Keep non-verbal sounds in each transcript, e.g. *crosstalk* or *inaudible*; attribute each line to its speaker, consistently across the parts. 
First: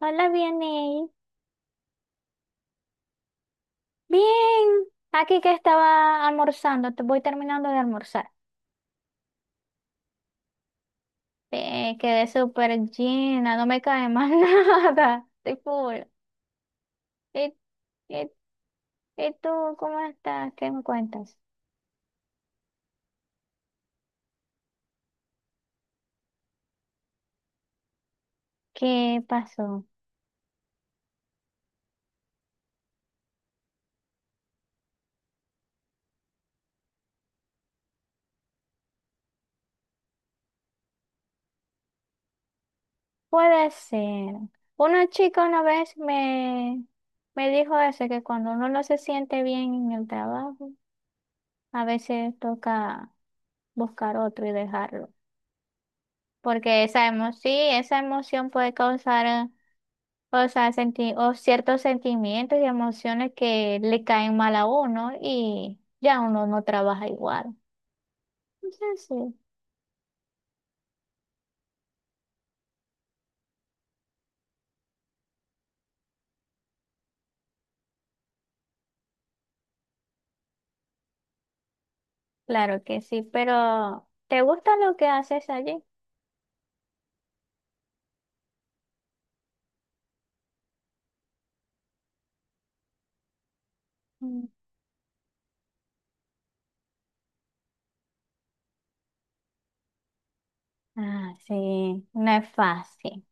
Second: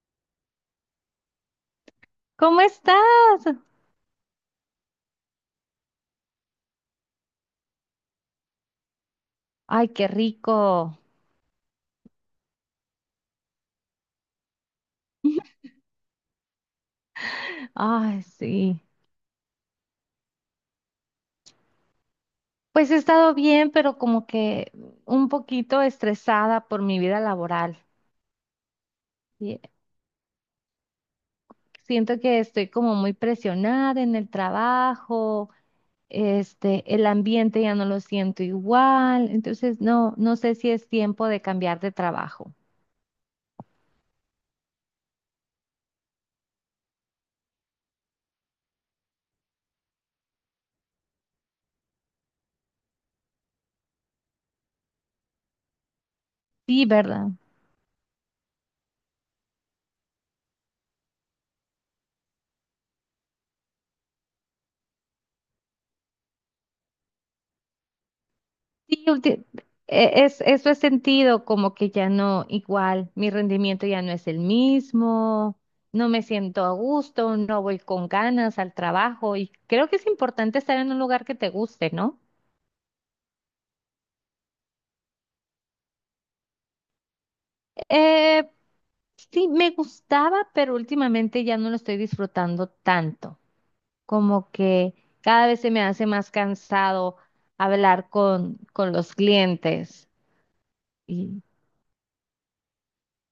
Speaker 1: Hola, bien, Ney.
Speaker 2: ¿Cómo estás?
Speaker 1: Bien, aquí que estaba almorzando, te voy terminando de almorzar.
Speaker 2: Ay, qué rico.
Speaker 1: Quedé súper llena, no me cae más *laughs* nada, estoy full. ¿Y,
Speaker 2: Ay,
Speaker 1: y-
Speaker 2: sí.
Speaker 1: y tú cómo estás? ¿Qué me cuentas?
Speaker 2: Pues he estado bien, pero como que un poquito estresada por mi vida laboral.
Speaker 1: ¿Qué
Speaker 2: Y
Speaker 1: pasó?
Speaker 2: Siento que estoy como muy presionada en el trabajo, este, el ambiente ya no lo siento igual, entonces no, no sé si es tiempo de cambiar de trabajo.
Speaker 1: Puede ser. Una chica una vez me dijo eso, que cuando uno no se siente bien en el trabajo, a veces toca buscar otro y dejarlo. Porque
Speaker 2: Sí,
Speaker 1: esa
Speaker 2: ¿verdad?
Speaker 1: emoción, sí, esa emoción puede causar. O sea, o ciertos sentimientos y emociones que le caen mal a uno y ya uno no trabaja igual.
Speaker 2: Sí,
Speaker 1: Entonces, sí,
Speaker 2: eso he sentido como que ya no, igual, mi rendimiento ya no es el mismo, no me siento a gusto, no voy con ganas al trabajo y creo que es importante estar en un lugar que te guste, ¿no?
Speaker 1: claro que sí, pero ¿te gusta lo que haces allí?
Speaker 2: Eh, sí, me gustaba, pero últimamente ya no lo estoy disfrutando tanto,
Speaker 1: Mm.
Speaker 2: como que cada vez se me hace más cansado hablar con los clientes
Speaker 1: Ah,
Speaker 2: y
Speaker 1: sí, no es fácil.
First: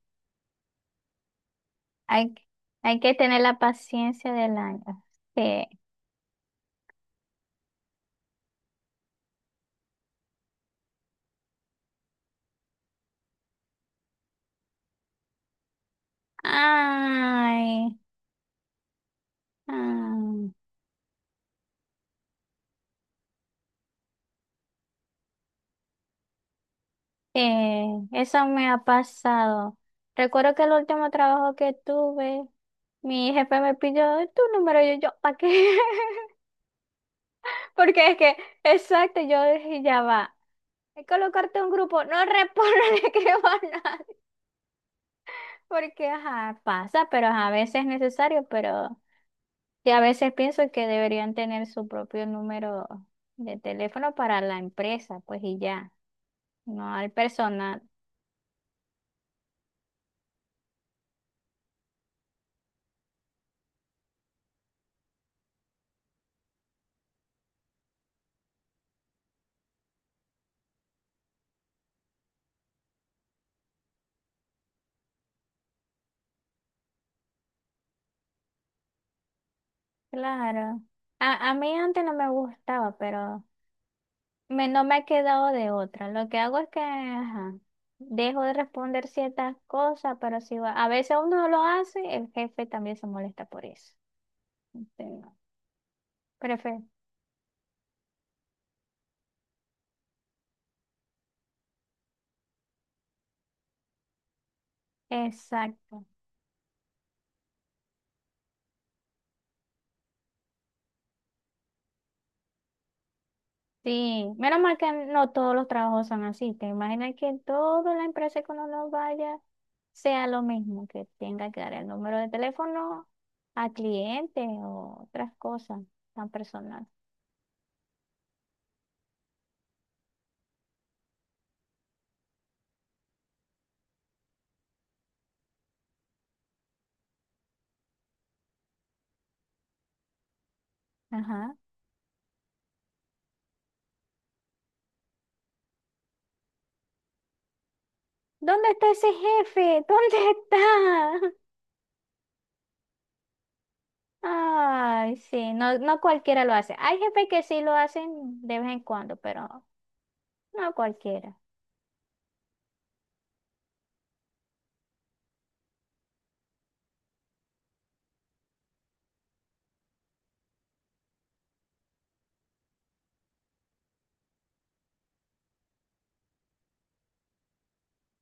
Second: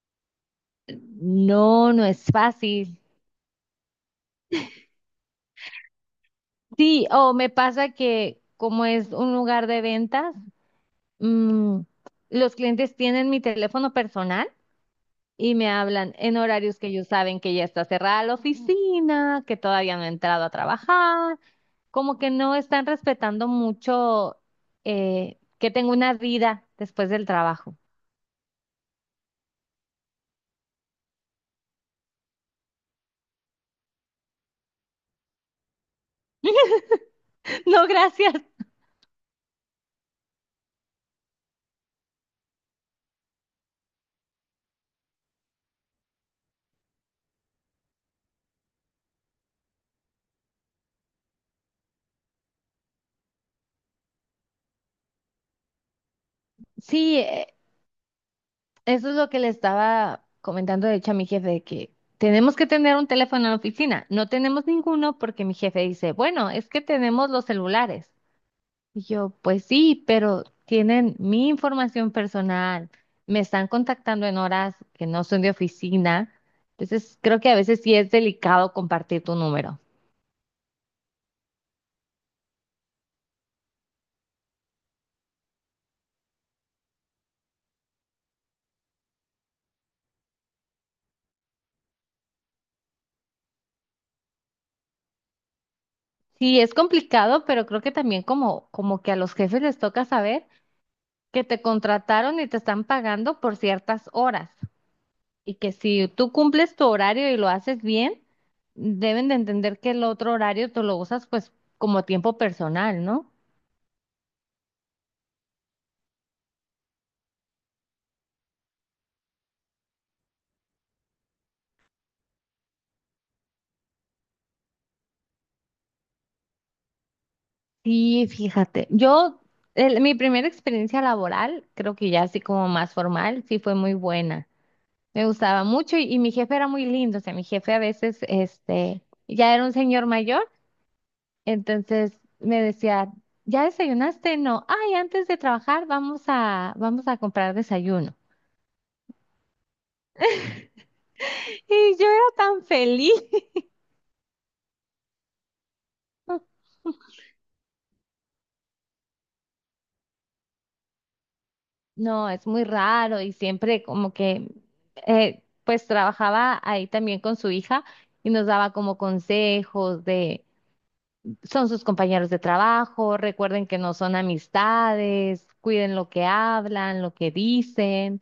Speaker 2: no, no es
Speaker 1: Hay, que-
Speaker 2: fácil.
Speaker 1: hay que tener la paciencia del año. Sí.
Speaker 2: Sí, o me pasa que como es un lugar de ventas, mm, los clientes tienen mi teléfono personal y me hablan en horarios que ellos saben que ya está
Speaker 1: Ay,
Speaker 2: cerrada la oficina, que todavía no he entrado
Speaker 1: ay,
Speaker 2: a trabajar, como que no están respetando mucho que tengo una vida después del trabajo.
Speaker 1: sí, eso me ha pasado. Recuerdo que el último trabajo que tuve. Mi jefe me pidió tu número y yo, ¿para qué? *laughs*
Speaker 2: *laughs* No,
Speaker 1: Porque es
Speaker 2: gracias.
Speaker 1: que, exacto, yo dije, ya va. Hay que colocarte un grupo, no respondo, *laughs* ni escribo a nadie. Porque, ajá, pasa, pero ajá, a veces es necesario, pero y a veces pienso que deberían tener su propio número de teléfono para la empresa, pues y ya, no al
Speaker 2: Sí, eh,
Speaker 1: personal.
Speaker 2: Eso es lo que le estaba comentando, de hecho, a mi jefe, de que tenemos que tener un teléfono en la oficina. No tenemos ninguno porque mi jefe dice, bueno, es que tenemos los celulares. Y yo, pues sí, pero tienen mi información personal, me están contactando en horas que no son de oficina. Entonces, creo que a veces sí es delicado compartir tu número.
Speaker 1: Claro. A mí antes no me gustaba, pero no me ha quedado de otra. Lo que hago es que ajá, dejo de responder ciertas cosas, pero si va- a veces uno lo hace, el jefe también se molesta por eso. Entonces,
Speaker 2: Sí, es
Speaker 1: prefe-
Speaker 2: complicado, pero creo que también como, que a los jefes les toca saber que te contrataron y te están pagando por ciertas horas. Y que
Speaker 1: exacto.
Speaker 2: si tú cumples tu horario y lo haces bien, deben de entender que el otro horario tú lo usas pues como tiempo personal, ¿no?
Speaker 1: Sí, menos mal que no todos los trabajos son así. Te imaginas que en toda la empresa que uno no vaya sea lo mismo, que tenga que dar el número de teléfono a clientes o otras cosas tan personales.
Speaker 2: Sí, fíjate, yo, mi primera experiencia laboral, creo que ya así como más formal, sí fue muy buena. Me gustaba mucho y mi jefe era muy lindo, o sea, mi jefe a veces, este, ya era un señor mayor,
Speaker 1: Ajá.
Speaker 2: entonces me decía, ¿ya desayunaste? No, ay, antes de trabajar vamos a comprar desayuno.
Speaker 1: ¿Dónde está ese jefe? ¿Dónde está? *laughs*
Speaker 2: Y yo era tan feliz.
Speaker 1: Ay, sí, no, no cualquiera lo hace. Hay jefes que sí lo hacen de vez en cuando, pero no cualquiera.
Speaker 2: No, es muy raro y siempre como que, pues trabajaba ahí también con su hija y nos daba como consejos de, son sus compañeros de trabajo, recuerden que no son amistades, cuiden lo que hablan, lo que dicen.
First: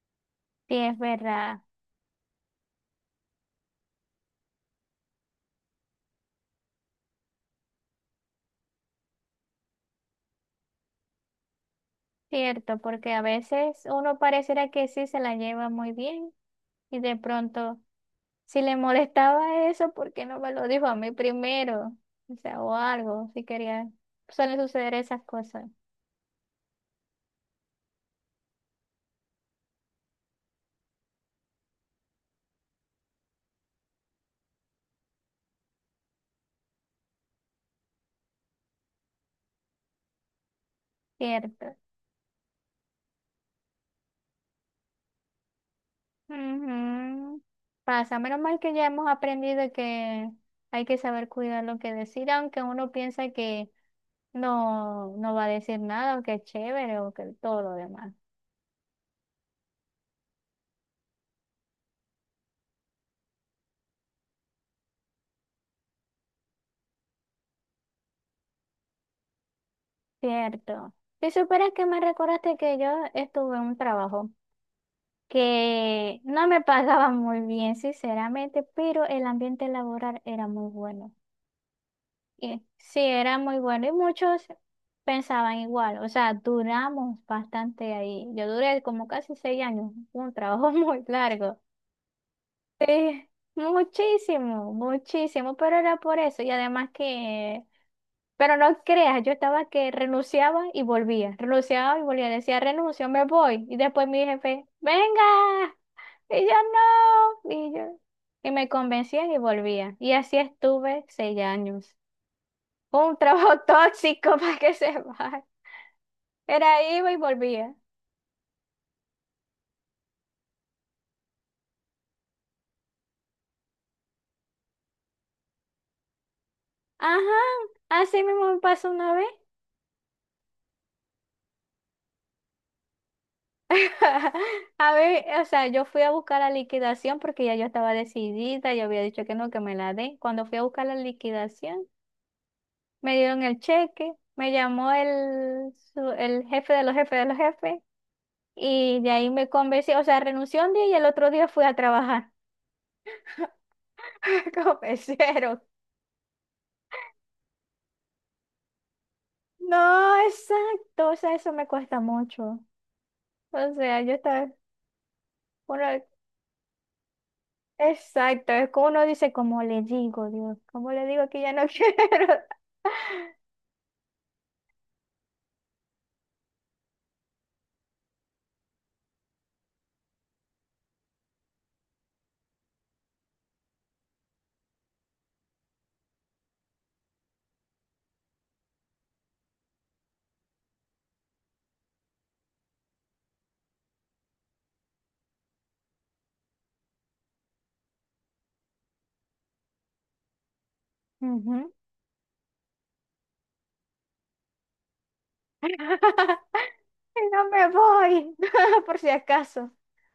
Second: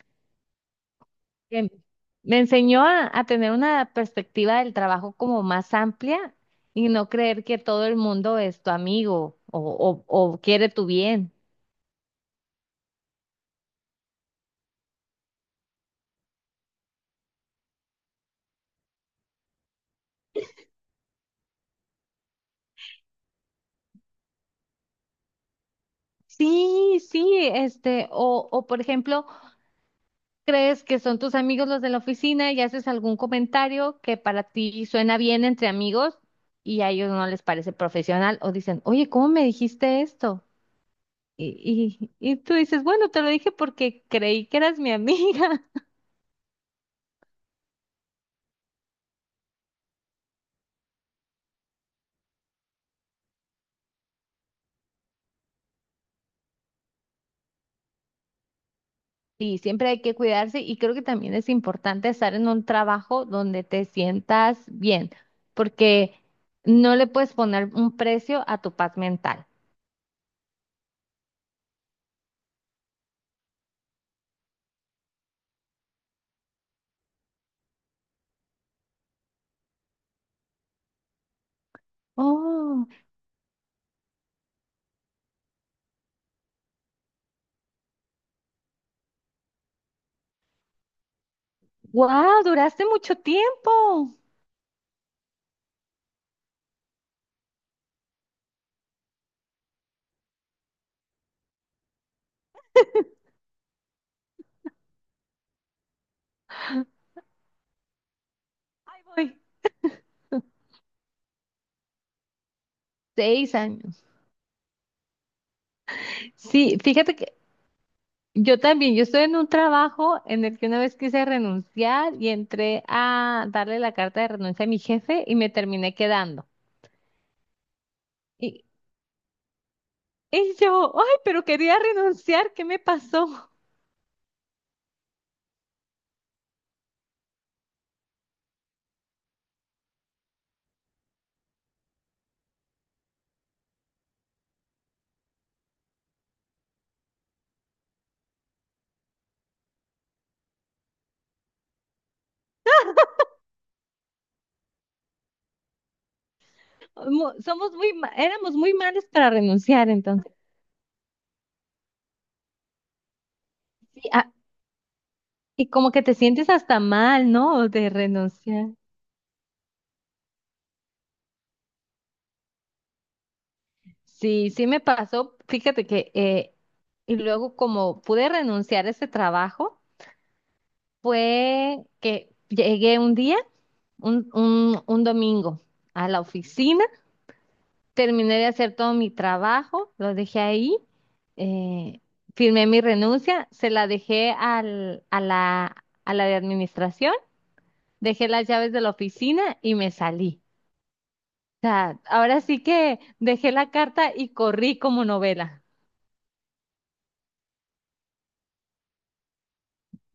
Speaker 1: Sí, es verdad,
Speaker 2: Em, Me enseñó a tener una perspectiva del trabajo como más amplia y no creer que todo el mundo es tu amigo o quiere tu bien.
Speaker 1: cierto, porque a veces uno pareciera que sí se la lleva muy bien y de pronto, si le molestaba eso, ¿por qué no me lo dijo a mí primero? O sea, o algo, si quería. Suelen suceder esas cosas,
Speaker 2: Sí, sí, este, o por ejemplo. Crees que son tus amigos los de la oficina y haces algún comentario que para ti suena bien entre amigos y a ellos no les parece profesional o dicen, oye, ¿cómo me dijiste esto?
Speaker 1: cierto.
Speaker 2: Y tú dices, bueno, te lo dije porque creí que eras mi amiga. *laughs*
Speaker 1: Ujú. Pasa, menos mal que ya hemos aprendido que hay que saber cuidar lo que decir, aunque uno piensa que no, no va a decir nada, aunque es chévere o que todo lo demás.
Speaker 2: Y siempre hay que cuidarse y creo que también es importante estar en un trabajo donde te sientas bien, porque no le puedes poner un precio a tu paz mental.
Speaker 1: Cierto. Si supieras que me recordaste que yo estuve en un trabajo que no me *laughs* pagaba muy bien, sinceramente, pero el ambiente laboral era muy bueno. Y,
Speaker 2: Oh,
Speaker 1: sí, era muy bueno y muchos pensaban igual. O sea, duramos bastante ahí. Yo duré como casi 6 años, un trabajo *laughs* muy largo.
Speaker 2: wow, duraste mucho
Speaker 1: Sí,
Speaker 2: tiempo.
Speaker 1: muchísimo, muchísimo, pero era por eso. Y además que... Pero no creas, yo estaba que renunciaba y volvía, decía renuncio, me voy. Y después mi jefe, venga, y yo no, y yo, y me
Speaker 2: Ay,
Speaker 1: convencía y
Speaker 2: voy.
Speaker 1: volvía. Y así estuve 6 años. Fue un
Speaker 2: Seis
Speaker 1: trabajo *laughs*
Speaker 2: años.
Speaker 1: tóxico para que se vaya.
Speaker 2: Sí,
Speaker 1: Era iba
Speaker 2: fíjate
Speaker 1: y
Speaker 2: que
Speaker 1: volvía.
Speaker 2: yo también, yo estoy en un trabajo en el que una vez quise renunciar y entré a darle la carta de renuncia a mi jefe y me terminé quedando.
Speaker 1: Ajá, así mismo me
Speaker 2: Y,
Speaker 1: pasó una vez.
Speaker 2: y yo, ay, pero quería renunciar, ¿qué me pasó?
Speaker 1: *laughs* A ver, o sea, yo fui a buscar la liquidación porque ya yo estaba decidida, yo había dicho que no, que me la den. Cuando fui a buscar la liquidación, me dieron el cheque, me llamó el jefe de los jefes y de ahí me convencí, o sea, renuncié un día y el otro día fui a trabajar *laughs* como mesero.
Speaker 2: Somos muy, éramos muy malos para renunciar,
Speaker 1: No,
Speaker 2: entonces.
Speaker 1: exacto, o sea, eso me cuesta mucho. O sea,
Speaker 2: Sí,
Speaker 1: yo
Speaker 2: ah,
Speaker 1: estaba,
Speaker 2: y como
Speaker 1: uno,
Speaker 2: que te sientes hasta mal, ¿no? De
Speaker 1: exacto, es
Speaker 2: renunciar.
Speaker 1: como uno dice, como le digo, Dios, como le digo que ya no *laughs* quiero.
Speaker 2: Sí, sí me pasó. Fíjate que, y luego como pude renunciar a ese trabajo. Fue que llegué un día, un domingo, a la oficina, terminé de hacer todo mi trabajo, lo dejé ahí, eh, firmé mi renuncia, se la dejé a la de administración, dejé las llaves de la oficina y me salí. O
Speaker 1: Ujú.
Speaker 2: sea, ahora sí que dejé la carta y corrí como novela.
Speaker 1: *laughs* Y no me voy, *laughs* por si acaso.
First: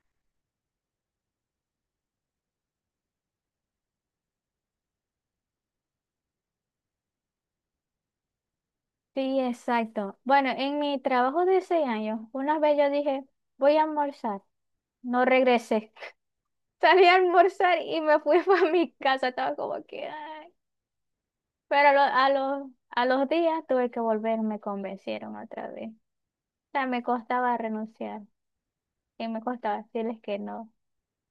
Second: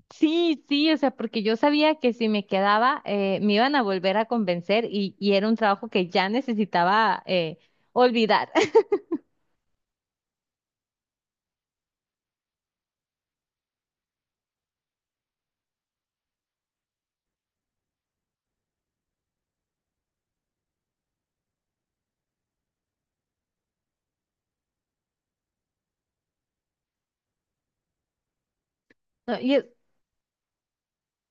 Speaker 2: Sí, sí, o sea, porque yo sabía que si me quedaba me iban a volver a convencer y era un trabajo que ya necesitaba olvidar. *laughs*
Speaker 1: Sí, exacto. Bueno, en mi trabajo de 6 años, una vez yo dije, voy a almorzar. No regresé. *laughs* Salí a almorzar y me fui *laughs* para mi casa. Estaba como que, ay. Pero a los días tuve que volver, me convencieron otra vez. O sea, me costaba renunciar y
Speaker 2: No,
Speaker 1: me
Speaker 2: Y, es-
Speaker 1: costaba decirles que no.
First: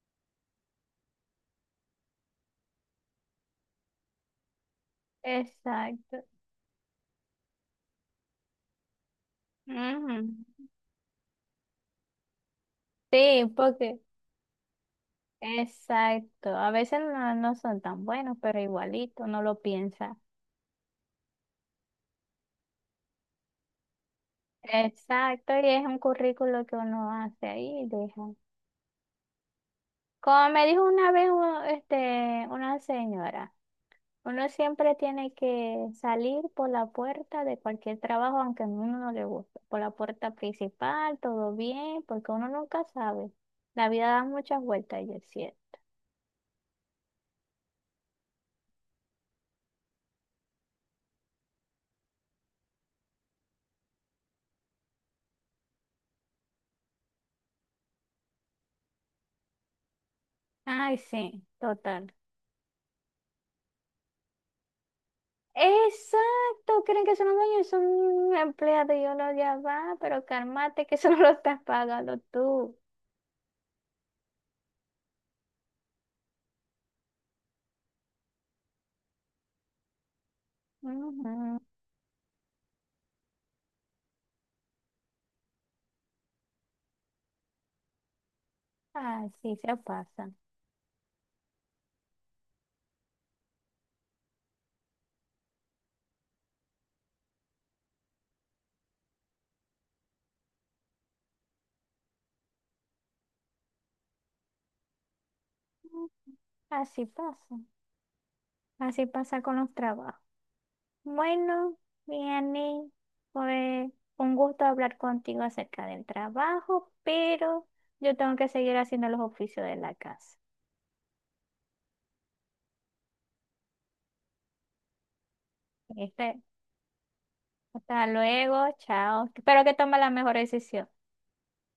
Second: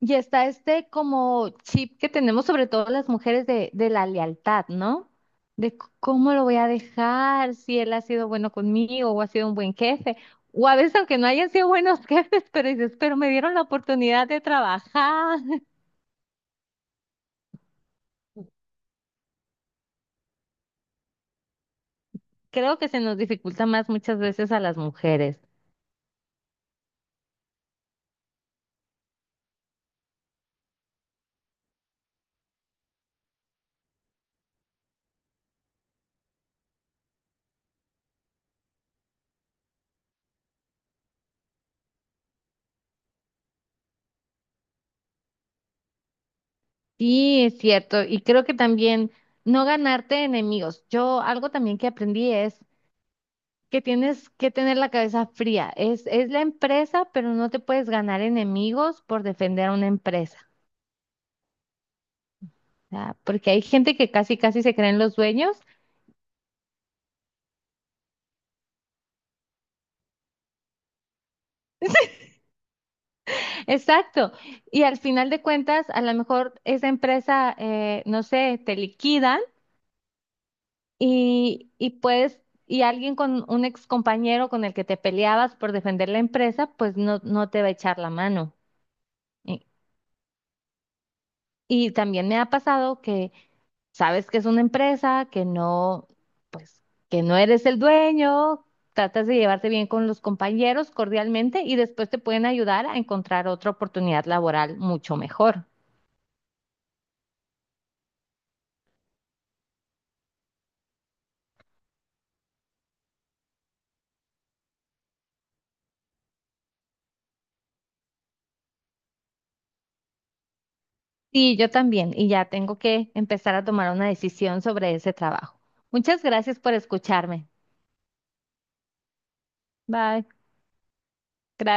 Speaker 2: y está este como chip que tenemos sobre todo las mujeres de la lealtad, ¿no? De
Speaker 1: Exacto.
Speaker 2: cómo lo voy a dejar, si él ha sido bueno conmigo o ha sido un buen
Speaker 1: Ujú.
Speaker 2: jefe, o a veces aunque no hayan sido buenos *laughs* jefes, pero dices, pero me
Speaker 1: Sí,
Speaker 2: dieron la
Speaker 1: porque,
Speaker 2: oportunidad de trabajar. *laughs*
Speaker 1: exacto. A veces no, no son tan buenos, pero igualito, no lo piensa.
Speaker 2: Creo que se nos dificulta más muchas veces a las mujeres.
Speaker 1: Exacto, y es un currículo que uno hace ahí y deja. Como me dijo una vez este, una señora, uno siempre tiene que salir por la puerta de cualquier trabajo, aunque a uno no le guste, por la puerta principal, todo bien, porque uno nunca sabe. La vida da muchas vueltas y es cierto.
Speaker 2: Sí, es cierto. Y creo que también no ganarte enemigos. Yo algo también que aprendí es que tienes que tener la cabeza fría. Es la empresa, pero no te puedes ganar enemigos por defender a una empresa.
Speaker 1: Ay, sí, total.
Speaker 2: O sea, porque hay gente que casi, casi se creen los dueños.
Speaker 1: Exacto, creen que son los dueños, son un empleado y uno ya va, pero cálmate que *laughs* eso no lo estás pagando tú.
Speaker 2: *laughs* Exacto. Y al final de cuentas, a lo mejor esa empresa, no sé, te liquidan
Speaker 1: Ujú.
Speaker 2: y puedes. Y alguien con un ex compañero con el que te peleabas por defender la empresa, pues no, no te va a echar la mano.
Speaker 1: Así
Speaker 2: Y,
Speaker 1: se pasa.
Speaker 2: y también me ha pasado que sabes que es una empresa, que no, pues, que no eres el dueño, tratas de llevarte bien con los compañeros cordialmente y después te pueden ayudar a encontrar otra oportunidad laboral mucho mejor.
Speaker 1: Así pasa. Así pasa con los trabajos. Bueno, Vianney, fue un gusto hablar contigo acerca del trabajo, pero yo tengo que seguir haciendo los oficios de la casa.
Speaker 2: Sí, yo también, y ya tengo que empezar a tomar una decisión sobre ese trabajo. Muchas
Speaker 1: ¿Viste?
Speaker 2: gracias por escucharme.
Speaker 1: Hasta luego, chao. Espero que tome la
Speaker 2: Bye.
Speaker 1: mejor decisión.
Speaker 2: Gracias.